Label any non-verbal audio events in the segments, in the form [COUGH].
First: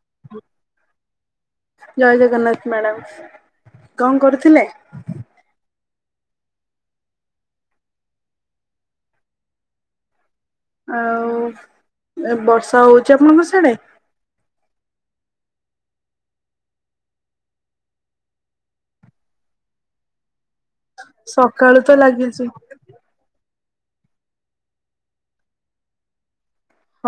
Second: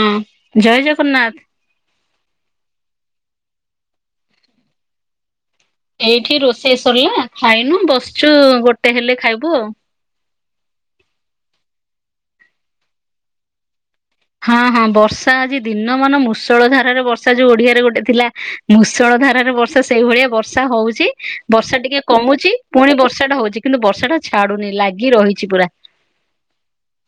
ହଁ ଜୟ ଜଗନ୍ନାଥ। ଜୟ ଜଗନ୍ନାଥ ମ୍ୟାଡ଼ାମ କଣ କରୁଥିଲେ? ଏଇଠି ରୋଷେଇ ସରିଲା ଖାଇନୁ ବସଛୁ ଗୋଟେ ହେଲେ ଖାଇବୁ ଆଉ। ଆଉ ଏ ବର୍ଷା ହଉଛି ଆପଣଙ୍କ ସାଡେ? ହଁ ହଁ ବର୍ଷା ଆଜି ଦିନ ମାନ ମୁୂଷଳ ଧାରାରେ ବର୍ଷା ଯୋଉ ଓଡିଆରେ ଗୋଟେ ଥିଲା ମୂଷଳ ଧାରାରେ ବର୍ଷା ସେଇଭଳିଆ ବର୍ଷା ହଉଛି ସକାଳୁ ବର୍ଷା ତ ଟିକେ ଲାଗିଛି କମୁଛି। ପୁଣି ବର୍ଷା ଟା ହଉଛି କିନ୍ତୁ ବର୍ଷା ଟା ଛାଡୁନି ଲାଗି ରହିଛି ପୁରା।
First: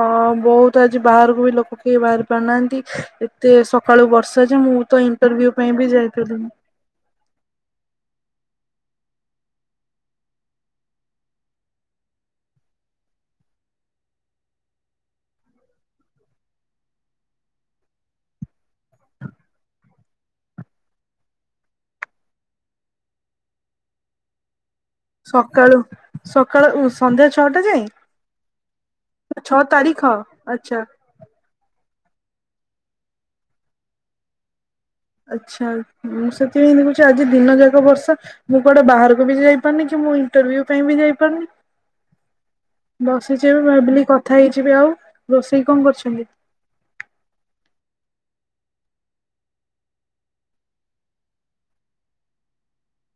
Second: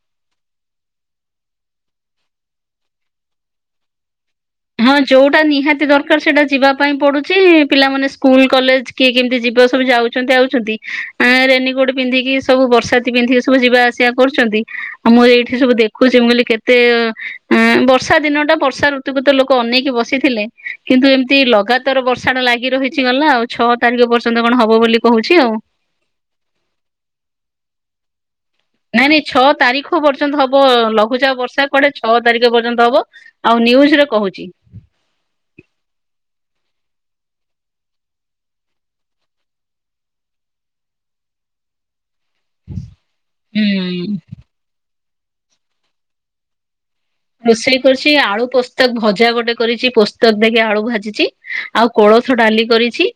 ହଁ ବହୁତ ଆଜି ବାହାରକୁ ବି ଲୋକ କେହି ବାହାରି ପାରୁନାହାନ୍ତି ଟିକେ ସକାଳୁ ବର୍ଷା ଯେ ମୁଁ ତ ଇଣ୍ଟରଭିୟୁ ପାଇଁ ବି ଯାଇପାରୁନି। ଥିପାଇଁ ପଡୁଛି ପିଲାମାନେ ସ୍କୁଲ କଲେଜ କିଏ କେମିତି ଯିବ ସବୁ ଯାଉଛନ୍ତି ଆଉଛନ୍ତି ଆ ରେନିକୋଟ ପିନ୍ଧିକି ସବୁ ବର୍ଷାତି ପିନ୍ଧି ସବୁ ଯିବା ଆସିବା କରୁଛନ୍ତି ଆଉ ମୁଁ ଏଇଠି ସବୁ ଦେଖୁଛି ମୁଁ କହିଲି କେତ ତେ ଅ ଆଁ ବର୍ଷା ଦିନ ଟା ବର୍ଷା ଋତୁଗତ ଲୋକ ଲୋକ ଅନେଇକି ବସିଥିଲେ କିନ୍ତୁ ଏମିତି ଲଗାତାର ବର୍ଷା ଟା ଲାଗି ରହିଛି ଗଲା ଆଉ। ଛଅ ତାରିଖ ପର୍ଯ୍ୟନ୍ତ କଣ ହବ ବୋଲି କହୁଛି ଆଉ ସକାଳୁ ସକାଳୁ ଉ ସନ୍ଧ୍ୟା ଛଅଟା ଯାଏ? ନାଇଁ ନାଇଁ ଛଅ ତାରିଖ ପର୍ଯ୍ୟନ୍ତ ହବ ଆଚ୍ଛା। ଲଗ ଲଘୁଚାପ ବର୍ଷା କୁଆଡେ ଛଅ ତାରିଖ ପର୍ଯ୍ୟନ୍ତ ହବ ଆଉ ନ୍ୟୁଜରେ କହୁଛି। ଆଛା ଇ ମୁଁ ସେଥିପାଇଁ ଦେଖୁଛି ଆଜି ଦିନ ଯାକ ବର୍ଷା ମୁଁ କୁଆଡେ ବାହାରକୁ ବି ଯାଇ ପାରୁନି କି ମୁଁ ଇଣ୍ଟରଭ୍ୟୁ ପାଇଁ ବି ଯାଇପାରୁନି। ବସିଛି ଏବେ ଭାବିଲି ହୁଁ। କଥା ହେଇଯିବି ଆଉ ରୋଷେଇ କଣ କରୁଛନ୍ତି? ରୋଷେଇ କରୁଛି ଆଳୁ ପୋସ୍ତକ ଭଜା ଗୋଟେ କରିଛି ପୋସ୍ତକ ଦେଖକି ଆଳୁ ଭାଜିଛି। ଆଉ କୋଳଥ ଡାଲି କରିଛି।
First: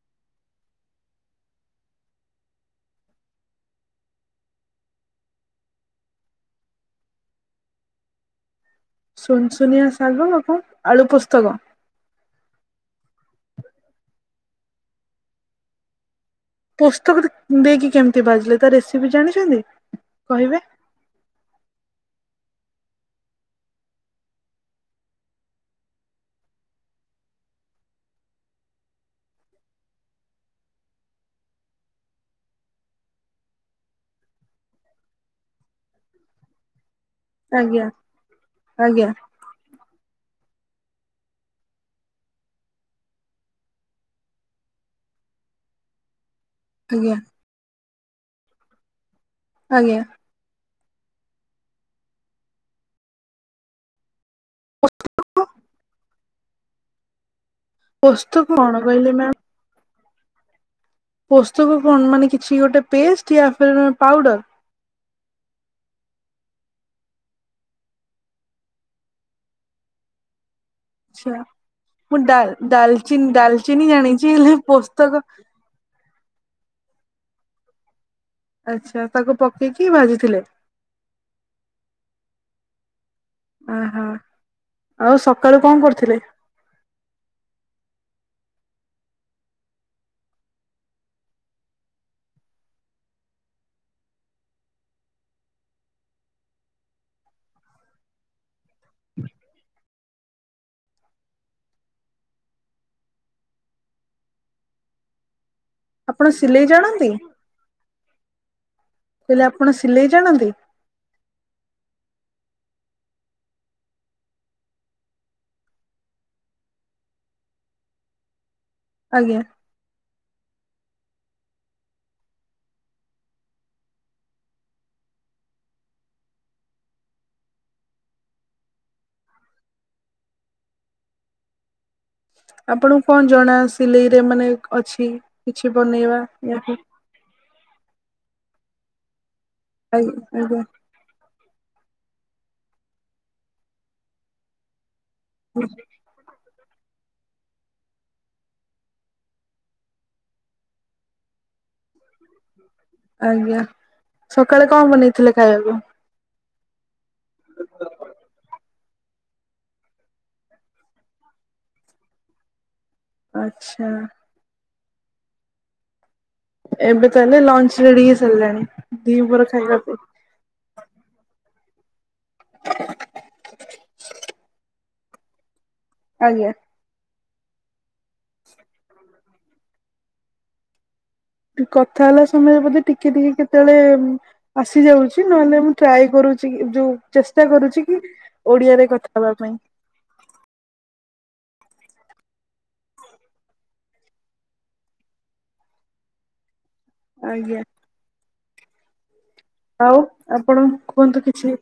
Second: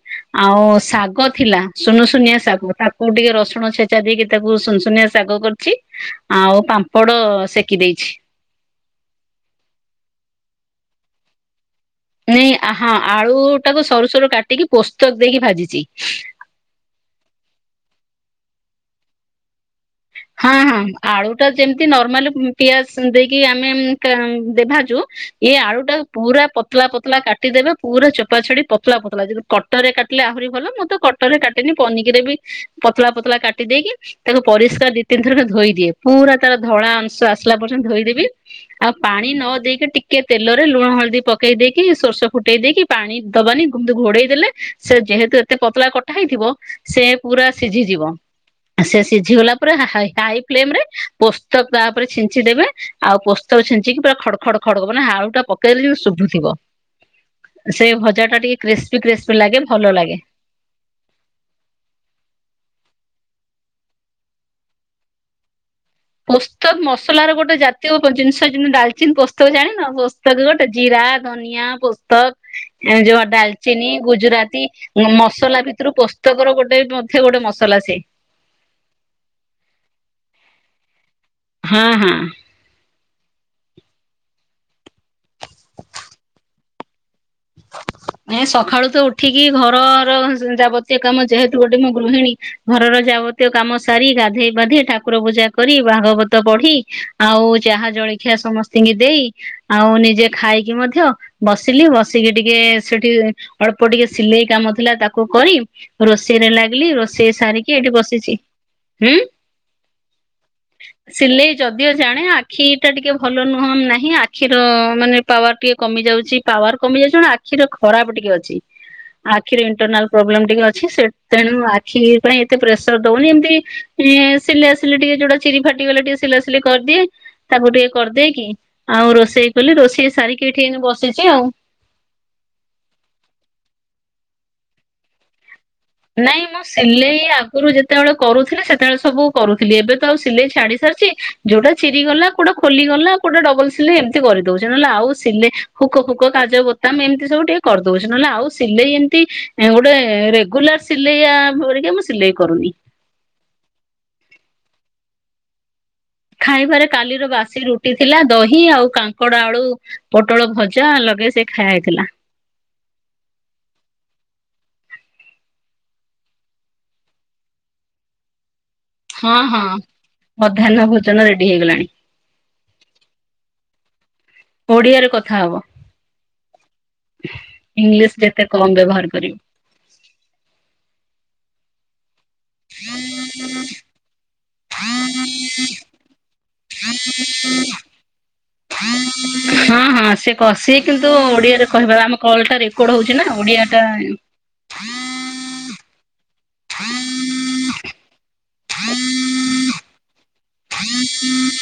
ଆଉ ଶାଗ ଥିଲା ସୁନୁ ସୁୁନିଆ ଶାଗ ତାକ କୁ ଟିକେ ରସଣ ଛେଚା ଦେଇକି ତାକୁ ସୁନସୁନିଆ ଶାଗ କରିଛି। ଆଉ ପାମ୍ପଡ ସେକି ଦେଇଛି। ସୁନସୁନିଆ ଶାଗ କଣ ଆଳୁ ପୁସ୍ତକ। ନାଇଁ ଆ ହଁ ଆଳୁ ଟାକୁ ସରୁ ସରୁ କାଟିକି ପୋସ୍ତକ ଦେଇକି ଭାଜିଛି। ପୋସ୍ତକ ଟ ଦେଇକି କେମିତି ଦ୍ଭାଜିଲେ ତା ରେସିପି ଜାଣିଛନ୍ତି ହଁ କହିବେ? ହଁ ଆଳୁ ଟା ଯେମିତି ନର୍ମାଲ ପିଆଜ ଦେଇକି ଆମେ ଉଁ କା ଦେଦ୍ଭାଜୁଏଇ ଆଳୁ ଟାକୁ ପୁରା ପତଲା ପତଲା କାଟିଦେବେ ପୁରା ଚୋପା ଛାଡି ପତଳା ପତଳା ଯେମିତି କଟରେ କାଟିଲେ ଆହୁରି ଭଲ ମୁଁତ କଟ କଟରେ କାଟେନି ପନିକିରେ ବି ପତଳା ପତଳା କାଟି ଦେଇେକି ତାକୁ ପରିଷ୍କାର ଦି ତିନିଥର କେ ଧୋଇ ଦିଏ ପୁରା ତାର ଧଳା ଅଂଶ ଆସ ସିଲା ଆଜ୍ଞା ପର୍ଯ୍ୟନ୍ତ ଧୋଇଦେବି ଆଉ ଆଜ୍ଞା ପାଣି ନ ଦେଇକି ଟିକ୍ ଟିକେ ତେଲରେ ଲୁଣ ହଳଦୀ ପକେଇ ଦେଇ କି ସୋରିଷ ଫୁଟେଇ କି ପାଣି ଦବାନି ଘୋଡେଇ ଦେଲେ। ସେ ଯେହେତୁ ଏତେ ପତଳା କଟା ହେଇଥିବ। ସେ ଆଜ୍ଞା ପୁରା ସିଝିଯିବ, ସେ ସିଝିଗଲା ପରେ ହା ଆଜ୍ଞା। ହାଇ ଫ୍ଲେମ ରେ ପୋସ୍ତକ ତା ଉପରେ ଛିଞ୍ଚି ଦେବେ ଆଉ ପୋସ୍ତକ ଛିଞ୍ଚିକି ପୁରା ଖଡ଼ ଖଡ ଖଡ଼ ହବ ନା ଆଳୁ ଟା ପୋସ୍ତକ ପକେଇଲେ ଯେମିତି ଶୁଭୁଥିବ। ସେ ଭଜା ଟା ପୋସ୍ତକ ଟିକେ କଣ କ୍ରିସ୍ପି କହିଲେ ମ୍ୟାମ୍? କ୍ରିସ୍ପି ଲାଗେ ଭଲ ଲାଗେ। ପୋସ୍ତକ କଣ ମାନେ କିଛି ଗୋଟେ ପେଷ୍ଟା ୟା ଫିର ପାଉଡର। ପୋସ୍ତକ ମସଲାର ଗୋଟେ ଜାତୀୟ ଜିନିଷ ଯେମତି ଡାଲଚିନ୍ ପୋସ୍ତକ ଜାଣିନ ପୋ ପସ୍ତକ ଗୋଟେ ଜିରା ଆଚ୍ଛା ଧନିଆ ମୁଁ ଡାଲ ପୋସ୍ତକ ଏ ଡାଲଚିନି ଯୋଉ ଡାଲଚିନି ଜାଣିଛି ହେଲେ ଗୁଜୁରାତି। ପୋସ୍ତକ ମସଲା ଭିତରୁ ପୋସ୍ତକର ଗୋଟେ ମଧ୍ୟ ଗୋଟେ ମସଲା ସେ। ଆଛା, ତାକୁ ପକେଇକି ଭାଜିଥିଲେ। ହୁଁ ହୁଁ। ଓହୋ ଆଉ ସକାଳେ କଁ କରିଥିଲେ? [INAUDIBLE] ଏଁ ସକାଳୁ ତ ଉଠିକି ଘରର ଯାବତୀୟ କାମ ଯେହେତୁ ଗୋଟେ ମୋ ଗୃହିଣୀ। ଘରର ଯାବତୀୟ କାମ ସାରି ଗାଧେଇ ପାଧେଇ ଠାକୁର ପୂଜା କରି ଭାଗବତ ପଢି। ଆଉ ଚାହା ଜଳଖିଆ ସମ ସ୍ତିଙ୍କି ଦେଇ ଆଉ ନିଜେ ଖାଇକି ମଧ୍ୟ ବସିଲି, ବସ ଟିକେ ଟିକେ ସେଠି ଅଳ୍ପ ଟିକେ ସିଲେଇ କାମ ଥିଲା ତାକୁ କରି। ଆପଣ ରୋଷେଇ ରେ ସିଲେଇ ଲାଗିଲି ଜାଣନ୍ତି? ରୋଷେଇ ସାରିକି ଏଠି ବସିଛି। ଉଁ ମୁଁ କହିଲି ଆପଣ ସିଲେଇ ଜାଣନ୍ତି? ସିଲେଇ ଯଦିଓ ଜାଣେ ଆଖିଟା ଟିକେ ଭଲ ନୁହଁ ନାହିଁ ଆଖିର ମାନେ ପାୱାର ଟିକେ କମି ଯାଉଛି ପାୱାର କମି ଯାଉଛି କଣ ଆଖିର ଖରାପ ଟିକେ ଅଛି ଆଜ୍ଞା। ଆଖିର ଇଣ୍ଟରନାଲ। ପ୍ରୋବ୍ଲେମ ଟିକେ ଅଛି ସେ ତେଣୁ ଆଖି ପାଇଁ ଏତେ ପ୍ରେସର ଦଉନି ଏମିତି ଏଁ। ସିଲା ସିଲି ଟିକେ ଯୋଟା ଚିରି ଫାଟିଗଲା ଟିକେ ସିଲା ସିଲି କରିଦିଏ। ତାକୁ ଟିକେ କରିଦେଇକି ଆଉ ରୋଷେଇ କଲି ରୋଷେଇ ସାରିକି ଏଠି ଏଇନେ ବସିଛି ଆଉ। ଆପଣଙ୍କୁ କଣ ଜଣା ସିଲେଇରେ ମାନେ ଅଛି। କିଛି ବନେଇବା ନାଇଁ ମୁଁ ୟାକୁ? ସିଲେଇ ଆଗ ଆଗୁରୁ ଯେତେବେଳେ କରୁଥିଲେ ସେତେବେଳେ ସବୁ କରୁଥିଲି ଏବେ ତ ଆଉ ଆଜ୍ଞା ସିଲେଇ ଆଜ୍ଞା ଛାଡି ସାରିଛି। ଯୋଉଟା ଚିରିଗଲା କୋଉଟା ଖୋଲି ଗଲା କୋଉଟା ଡବଲ ସିଲେଇ ଏମିତି କରିଦଉଛି ନହେଲେ ଆଉ ସିଲେ ହୁକ ଫୁ କ କାଜ ବୋତାମ ଏମିତି ସବୁ ଟିକେ କରିଦଉଛି ନହେଲେ ଆଉ ସିଲେଇ ଏମିତି ଗୋଟେ ରେଗୁଲାର। ସିଲେଇଆ ପରିକା ମୁଁ ସିଲେଇ କରୁନି। ଆଜ୍ଞା, ସକାଳେ କଣ ବନେଇଥିଲେ ଖାଇବାକୁ। ଖାଇବାରେ କାଲିର ବାସି ରୁଟି ଥିଲା ଦହି ଆଉ କା କାଙ୍କଡ ଆଳୁ ପୋଟଳ ଭଜା ଲଗେଇ ସେ ଖାଇଆ ହେଇଥିଲା। ଆଛା। ଏବେ ତାହେଲେ ଲଞ୍ଚ ରେଡି ହେଇ ସାରିଲାଣି। ହଁ ଦିପହର ହଁ ଖାଇବା ପାଇଁ। ମଧ୍ୟାହ୍ନ ଭୋଜନ ରେଡି ହେଇଗଲାଣି। ଓଡିଆରେ କଥା ହବ। ଆଜ୍ଞା। ଇଂଲିଶ ଯେତେ କମ ବ୍ୟବହାର କରିବ। କଥା ହେଲା ସମୟରେ ବୋଧେ ଟିକେ ଟିକେ କେତେବେଳେ ଆସି ଯାଉଛି, ନହେଲେ ମୁଁ ଟ୍ରାଏ କରୁଛି। ଚି ଯୋଉ ଚେଷ୍ଟା କରୁଛି କି ଓଡିଆରେ କଥା ହେବା ପାଇଁ। ହଁ ହଁ ସେ କ ସେ କିନ୍ତୁ ଓଡିଆରେ କହିବା ଆମ କଲ ଟା ରେକର୍ଡ ହଉଛି ନା ଓଡିଆ ଟା। [INAUDIBLE] ଆଜ୍ଞା। ଆଉ ଆପଣ କୁହନ୍ତୁ କିଛି?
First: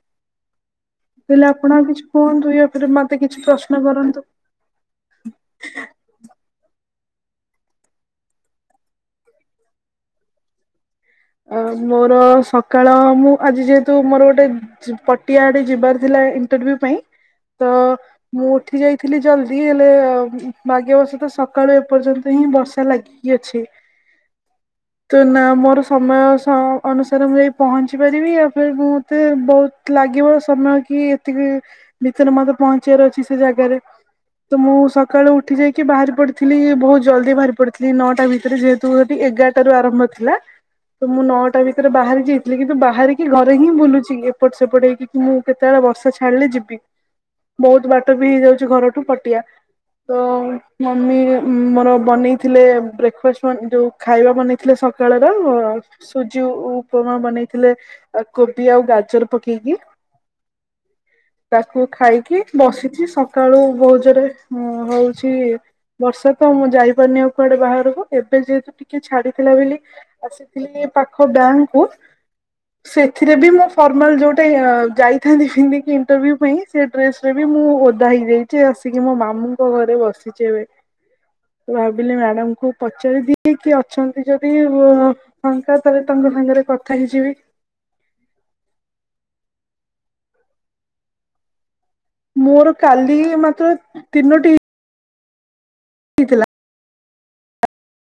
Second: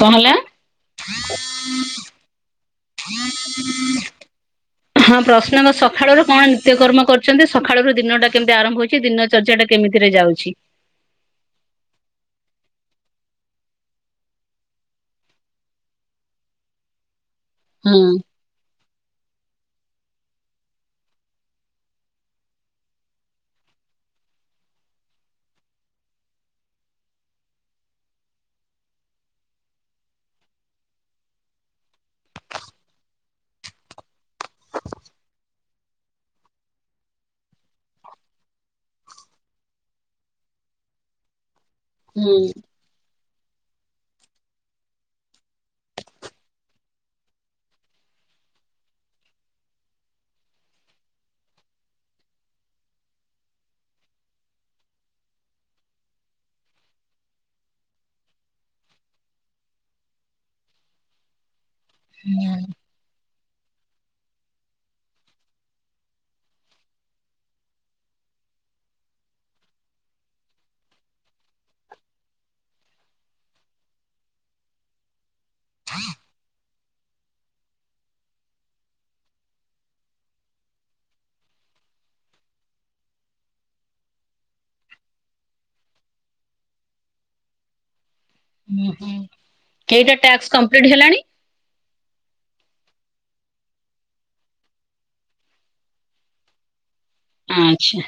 କଣ ହେଲା? ହେଲେ ଆପଣ ଆଉ କିଛି କୁହନ୍ତୁ ଇଆପରେ ମତେ କିଛି ପ୍ରଶ୍ନ କରନ୍ତୁ। ହଁ ପ୍ରଶ୍ନତ ସଖାଳର କଣ ନିତ୍ୟକର୍ମ କର ସେମତି ସଖାଳରୁ ଦିନଟା କେମତି ଆରମ୍ଭ ହୋଇଚି ଦିନ ଚର୍ଯ୍ୟା ଟା କେମିତିରେ ଯାଉଛି? ଅ ମୋର ସକାଳ ମୁଁ ଆଜି ଯେହେତୁ ମୋର ଗୋଟେ। ଚୁ ପଟିଆ ଆଡେ ଯିବାର ଥିଲା ଇଣ୍ଟରଭ୍ୟୁ ପାଇଁ ତ। ହୁଁ। ମୁଁ ଉଠି ଯାଇଥିଲି ଜଲ୍ଦି ହେଲେ ଭାଗ୍ୟବଶତ ସକାଳୁ ଏପର୍ଯ୍ୟନ୍ତ ହିଁ ବର୍ଷା ଲାଗି। ଇ ଅଛି ତ ନା ମୋର। ସମୟ ସ ଅନୁସାରେ ମୁଁ ଯାଇ ପହଞ୍ଚି ପାରିବି ଆଉ ଫେରେ ମୁଁତେ ବହୁତ ଲାଗିବ ସମୟ କି। ତିିକେ ଭିତେରେ ମତେ ପହଞ୍ଚିବାର ଅଛି ସେ ଜାଗାରେ। ତ ମୁଁ ସକାଳୁ ଉଠି ଯାଇକି ବାହାରି ପଡିଥିଲି ବହୁତ ଜଲ୍ଦି ବାହାରି ପଡିଥିଲି ନଅଟା ଭିତରେ ଯେହେତୁ ହେଠି ଏଗାର। ଟାରୁ ଆରମ୍ଭ ଥିଲା ତ ମୁଁ ନଅଟା ଭିତରେ ବାହାରି ହୁଁ ଯାଇଥିଲି କିନ୍ତୁ ବାହାରି। କି ଘରେ ହିଁ ବୁଲୁଛି ଏପଟ ସେପଟ ହେଇକି କି ମୁଁ କେତେବେଳେ ବର୍ଷ ଛାଡିଲେ ଯିବି। ବହୁତ ବାଟ ବି ହେଇଯାଉଛି ଘରଠୁ ପଟିଆ। ତ ମମି ମର ବନେଇଥିଲେ ବ୍ରେକ୍ଫାଷ୍ଟ୍ ମଁ ଯୋଉ। ଖାଇବା ବନେଇଥିଲେ ସକାଳର। ସୁଜିକୁ ଉ ଉପମା ବନେଇଥିଲେ କୋବି ଆଉ ଗାଜର ପକେଇକି। ତାକୁ ଖାଇକି ବସିଛି ସ କାଳୁ ବହୁତ୍ ଜୋରେ ହଁ ହଉଛି। ବର୍ଷା ତ ମୁଁ ଯାଇପାରୁନି ଆଉ କୁଆଡେ ବାହାରୁକୁ ଏବେ ଯେହେତୁ ଟିକେ ଛାଡିଥିଲା ବୋଲି ଆସି। ହେଲେ ପାଖ ବ୍ୟାଙ୍କ୍ କୁ। ସେଥିରେ ବି ମୁଁ ଫର୍ମାଲ୍ ଯୋଉଟା ଇଅ ଯାଇଥାନ୍ତି ପିନ୍ଧିକି ଇଣ୍ଟରଭ୍ୟୁ ପାଇଁ ସେ ଡ୍ରେସ୍। ଫିର୍ ବି ମୁଁ ଓଦା ହେଇଯାଇଚି ଆସିକି ମୋ ମାମୁଁଙ୍କ ଘରେ ବସିଚି ଏବେ। ମୁଁ ଭାବିଲି ମ୍ୟାଡାମକୁ ପଚାରି ଦିଏ କି ଅଛନ୍ତି ଯଦି ମୁଁ। ଫାଙ୍କା ତାହେଲେ ତମ ସାଙ୍ଗରେ କଥା ହେଇଯିବି। ହୁଁ ହଁ କେଇଟା ଟ୍ୟାକ୍ସ କମ୍ପ୍ଲିଟ ହେଲାଣି? ମୋର କାଲି ମାତ୍ର ତିନୋଟି। ହେଇଥିଲା। ଆଚ୍ଛା।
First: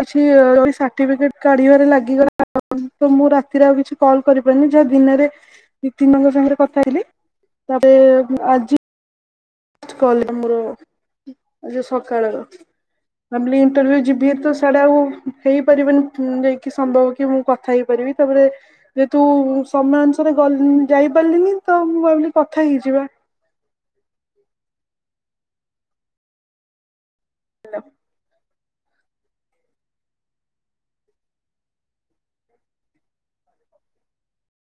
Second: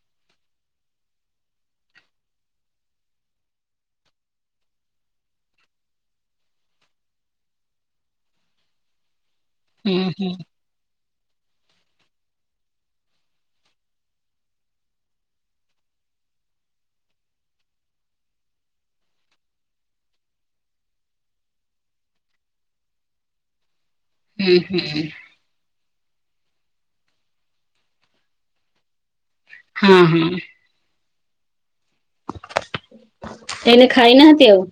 କିଛି ରହି ସାଠିଫିକେଟ କାଢିବାରେ ଲାଗିଗଲା ମୁଁ ରାତିରେ ଆଉ କିଛି। କଲ କରିପାରିନି ଯାହା ଦିନରେ ଦି ତିନ ଜଣଙ୍କ ସାଙ୍ଗରେ କଥା ହେଇଥିଲି ତାପରେ ଉଁ ଆଜି। ହୁଁ ହୁଁ। କଲେ ମୋର ଆଜି ସକାଳର। ଭାବିଲି ଇଣ୍ଟର୍ଭିୟୁ ଯିବି ତ ସେଡା ଆଉ ହେଇପାରିବନି ଯାଇକି ସମ୍ଭବ କି ମୁଁ କଥା ହେଇପାରିବି। ତାପରେ ଯେହେତୁ ସମୟ ଅନୁସାରେ ଗଲ୍ ଯାଇପାରିଲିନି ତ ମୁଁ ଭାବିଲି କଥା ହେଇଯିବା। ହୁଁ ହୁଁ। ହେଲୋ। ହଁ ହଁ। ଏଇନେ ଖାଇନାହାନ୍ତି ଆଉ?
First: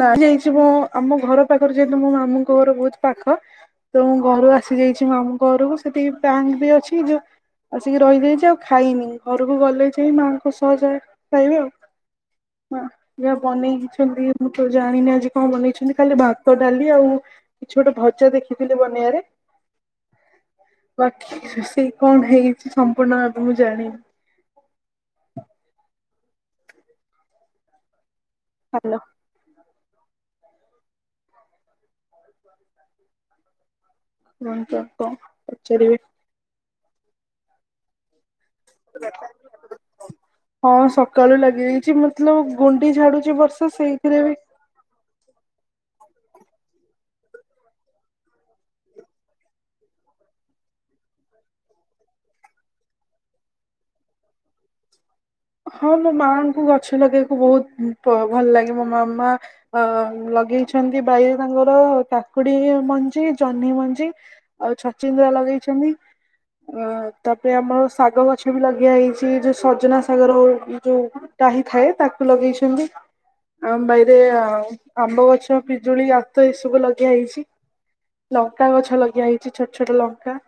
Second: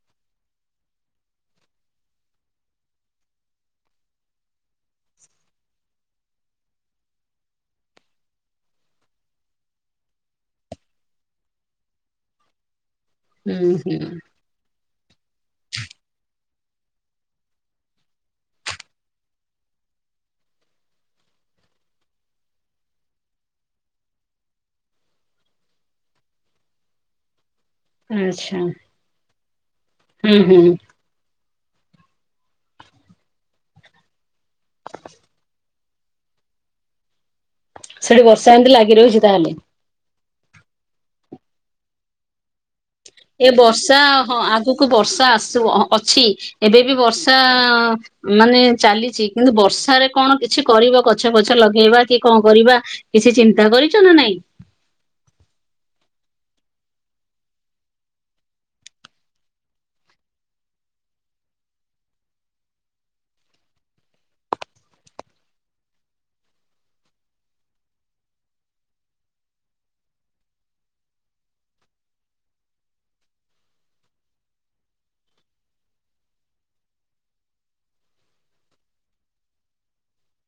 ନାହିଁ ଯାଇଛି ମୁଁ ଆମ ଘର ପାଖରୁ ଯେହତୁ ମୋ ମାମୁଙ୍କ ଘର ବହୁତ ପାଖ। ତ ମୁଁ ଘରୁ ଆସିଯାଇଛି ମାମୁଁଙ୍କ ଘରୁକୁ ସେଠିକି ବ୍ୟାଙ୍କ ବି ଅଛି ଯୋଉ। ଆସିକି ରହିଯାଇଛି ଆଉ ଖାଇନି ଘରୁକୁ ଗଲେ ଯାଇ ମାଆଙ୍କୁ ସହଜା ଖାଇବି ଆଉ। ମା ଯାହା ହୁଁ ହୁଁ। ବନେଇଛନ୍ତି ମୁଁ ତ ଜାଣିନି ଆଜି କଣ ବନେଇଛନ୍ତି ଖାଲି ଭା ଭାତ ଡାଲି ଆଉ କିଛି ଗୋଟେ ଭଜା ଦେଖିଥିଲି ବନେଇଯାରେ। ବାକି ରୋଷେଇ କଣ ହେଇଛି ସମ୍ପୂର୍ଣ ଆବେ ମୁଁ ଜାଣିନି। ଆଚ୍ଛା ହାଲୋ ହୁଁ ହୁଁ। [UNINTELLIGIBLE] ପଚାରିବି। ସେଆଡେ ବର୍ଷା ଏମତି ଲାଗି ରହୁଛି ତାହେଲେ? ହଁ ସକାଳୁ ଲାଗିଯାଇଛି ମତଲବ୍ ଗୁଣ୍ଡି ଝାଡୁଛି ବର୍ଷା ସେଇଥିରେ ବି। କୁ ବର୍ଷା ଆସୁ ଅ ଅଛି ଏବେ ବି ବର୍ଷା ମାନେ ଚାଲିଛି କିନ୍ତୁ ବର୍ଷାରେ କଣ କିଛି କରିବ ଗଛ ପଛ ଲଗେଇବା କି କଣ କରିବା। କିଛି ଚିନ୍ତା କରିଛ ନା ନାଇଁ? ହଁ ମୋ ମାଆଙ୍କୁ ଗଛ ଲଗେଇବାକୁ ବହୁତ ବ ଭଲ ଲାଗେ ମୋ ମାମା ଅ ଲଗେଇଛନ୍ତି ବାଇରେ ତାଙ୍କର କାକୁଡି ମଞ୍ଜି, ଜହ୍ନି ମଞ୍ଜି। ଆଉ ଛଚିନ୍ଦ୍ରା ଲଗେଇଛନ୍ତି। ଅ ତାପରେ ଆମର ଶାଗ ଗଛ ବି ଲାଗେଇଆ ହେଇଛି ଯୋଉ ସଜନା ସାଗର ଯୋଉ ଡାହି ଥାଏ ତାକୁ ଲଗେଇଛନ୍ତି। ଆମ ବାଇରେ ଆଉ ଆମ୍ବ ଗଛ, ପିଜୁଳି, ଆତ ଏଇ ସବୁ ଲଗା ହେଇଛି। ଲଙ୍କା ଗଛ ଲଗେଇଆ ହେଇଛି ଛୋଟ ଛୋଟ ଲଙ୍କା।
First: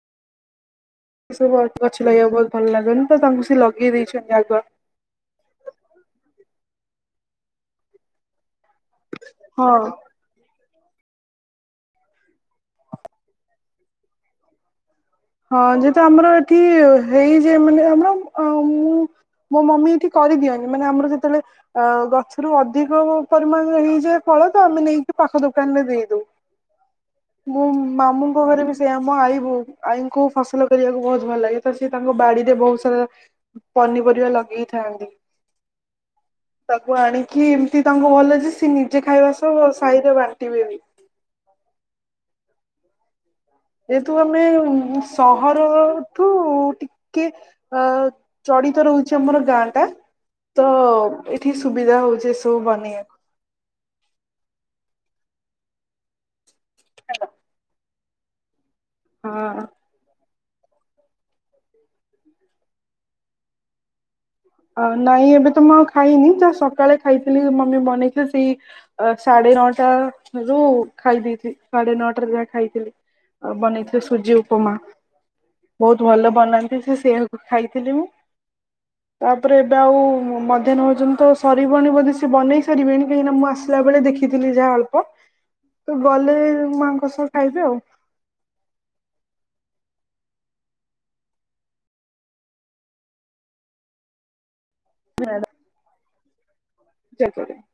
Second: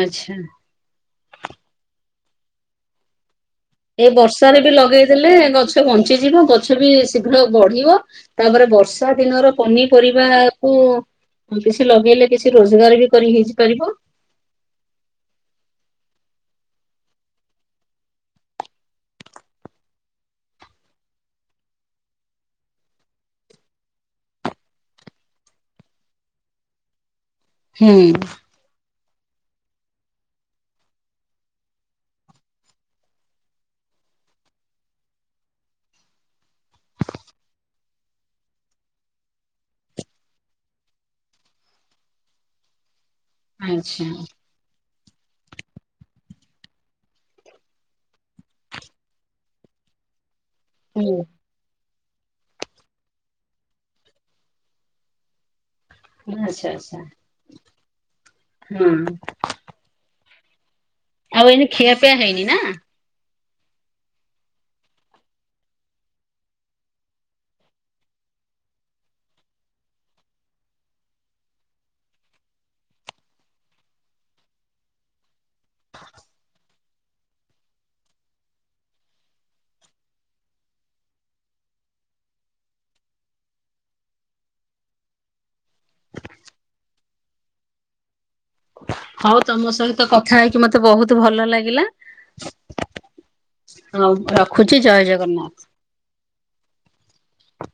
ଆଚ୍ଛା। ସେ ସବୁ ଗଛ ଲଗେଇବାକୁ ବହୁତ ଭଲ ଲାଗେନି ତ ତାଙ୍କୁ ସେ ଲ ଏ ବର୍ଷାରେ ବି ଲଗେଇଦେଲେ ଗଛ ବଞ୍ଚିଯିବ ଗଛ ବି ଶୀଘ୍ର ବଢିବ ତାପରେ ବର ର୍ଷା ଦିନର ହଁ ପନିପରିବା ବା କୁ କିଛି ଲଗେଇଲେ କିଛି ରୋଜଗାର ବି କରି ହେଇ ଜି ପାରିବ। ହଁ ଯେହେତୁ ଆମର ଏଠି ହେଇଯାଏ ମାନେ ଆମର ଆଉ ମୁଁ ମୋ ମମ୍ମୀ ଏଠି କରିଦିଅନି ମାନେ ଆମର ଯେତେବେଳେ ଆ ଗଛରୁ ଅଧିକ ପରିମାଣ ହେଇଯାଏ ଫଳ ତ ଆମେ ନେଇକି ପାଖ ଦୋକାନରେ ଦେଇଦଉ। ମୁଁ ହୁଁ। ମାମୁଁ ଙ୍କ ଘରେ ବି ସେଇଆ ମୋ ଆଈ ବୋଉ। ଆଈଙ୍କୁ ଫସଲ କରିବାକୁ ବହୁତ ଭଲ ଲାଗେ ତ ସିଏ ତାଙ୍କ ବାଡିରେ ବହୁତ ସାରା ପନିପରିବା ଲଗେଇଥାନ୍ତି। ତାକୁ ଆଣିକି ଏମିତି ତାଙ୍କୁ ଭଲ ଯେ ସିଏ ନିଜେ ଖାଇବା ସହ ସାହିରେ ବାଣ୍ଟି ବି ଦିଅନ୍ତି। ଆଚ୍ଛା ଯେହେତୁ ଆମେ ସହର ଠୁ ଟିକେ ଆ ଚଡିତ ରହୁଛି ଆମର ଗାଁ ଟା। ତ ହୁଁ ଏଇଠି ସୁବିଧା ହଉଛି ଏସବୁ ବନେଇବା କୁ ଆଚ୍ଛା ଆଚ୍ଛା ହୁଁ। ହଁ। ଆଉ ଏଇନେ ଖିଆପିଆ ହେଇନି ନା? ଆ ନାଇଁ ଏବେ ତ ମୁଁ ଆଉ ଖାଇନି ଯାହା ସକାଳେ ଖାଇଥିଲି ମମ୍ମୀ ବନେଇଥିଲେ ସେଇ ଅ ସାଢେ ନଅଟା ରୁ ଖାଇ ଦେଇଥି ସାଢେ ନଅଟାରେ ଯାହା ଖାଇଥିଲି। ଆଉ ବନେଇଥିଲେ ସୁଜି ଉପମା। ବହୁତ ଭଲ ବନାନ୍ତି ସେ ସେଇଆକୁ ଖାଇଥିଲି ମୁଁ। ତାପରେ ଏବେ ଆଉ ମଧ୍ୟାହ୍ନ ଭୋଜନ ତ ସରିବଣି ବୋଧେ ସେ ବନେଇ ସାରିବେଣି କାହିଁକି ନା ମୁଁ ଆସି ଆସିଲା ବେଳେ ଦେଖିଥିଲି ଯାହା ଅଳ୍ପ ତ ଗଲେ ମାଆ ଙ୍କ ସହ ଖାଇବି ଆଉ। ହଉ ତମ ସହିତ କଥା ହେଇକି ମତେ ବହୁତ ଭଲ ଲାଗିଲା। ହଉ ରଖୁଛି ଜୟ ଜଗନ୍ନାଥ। [UNINTELLIGIBLE]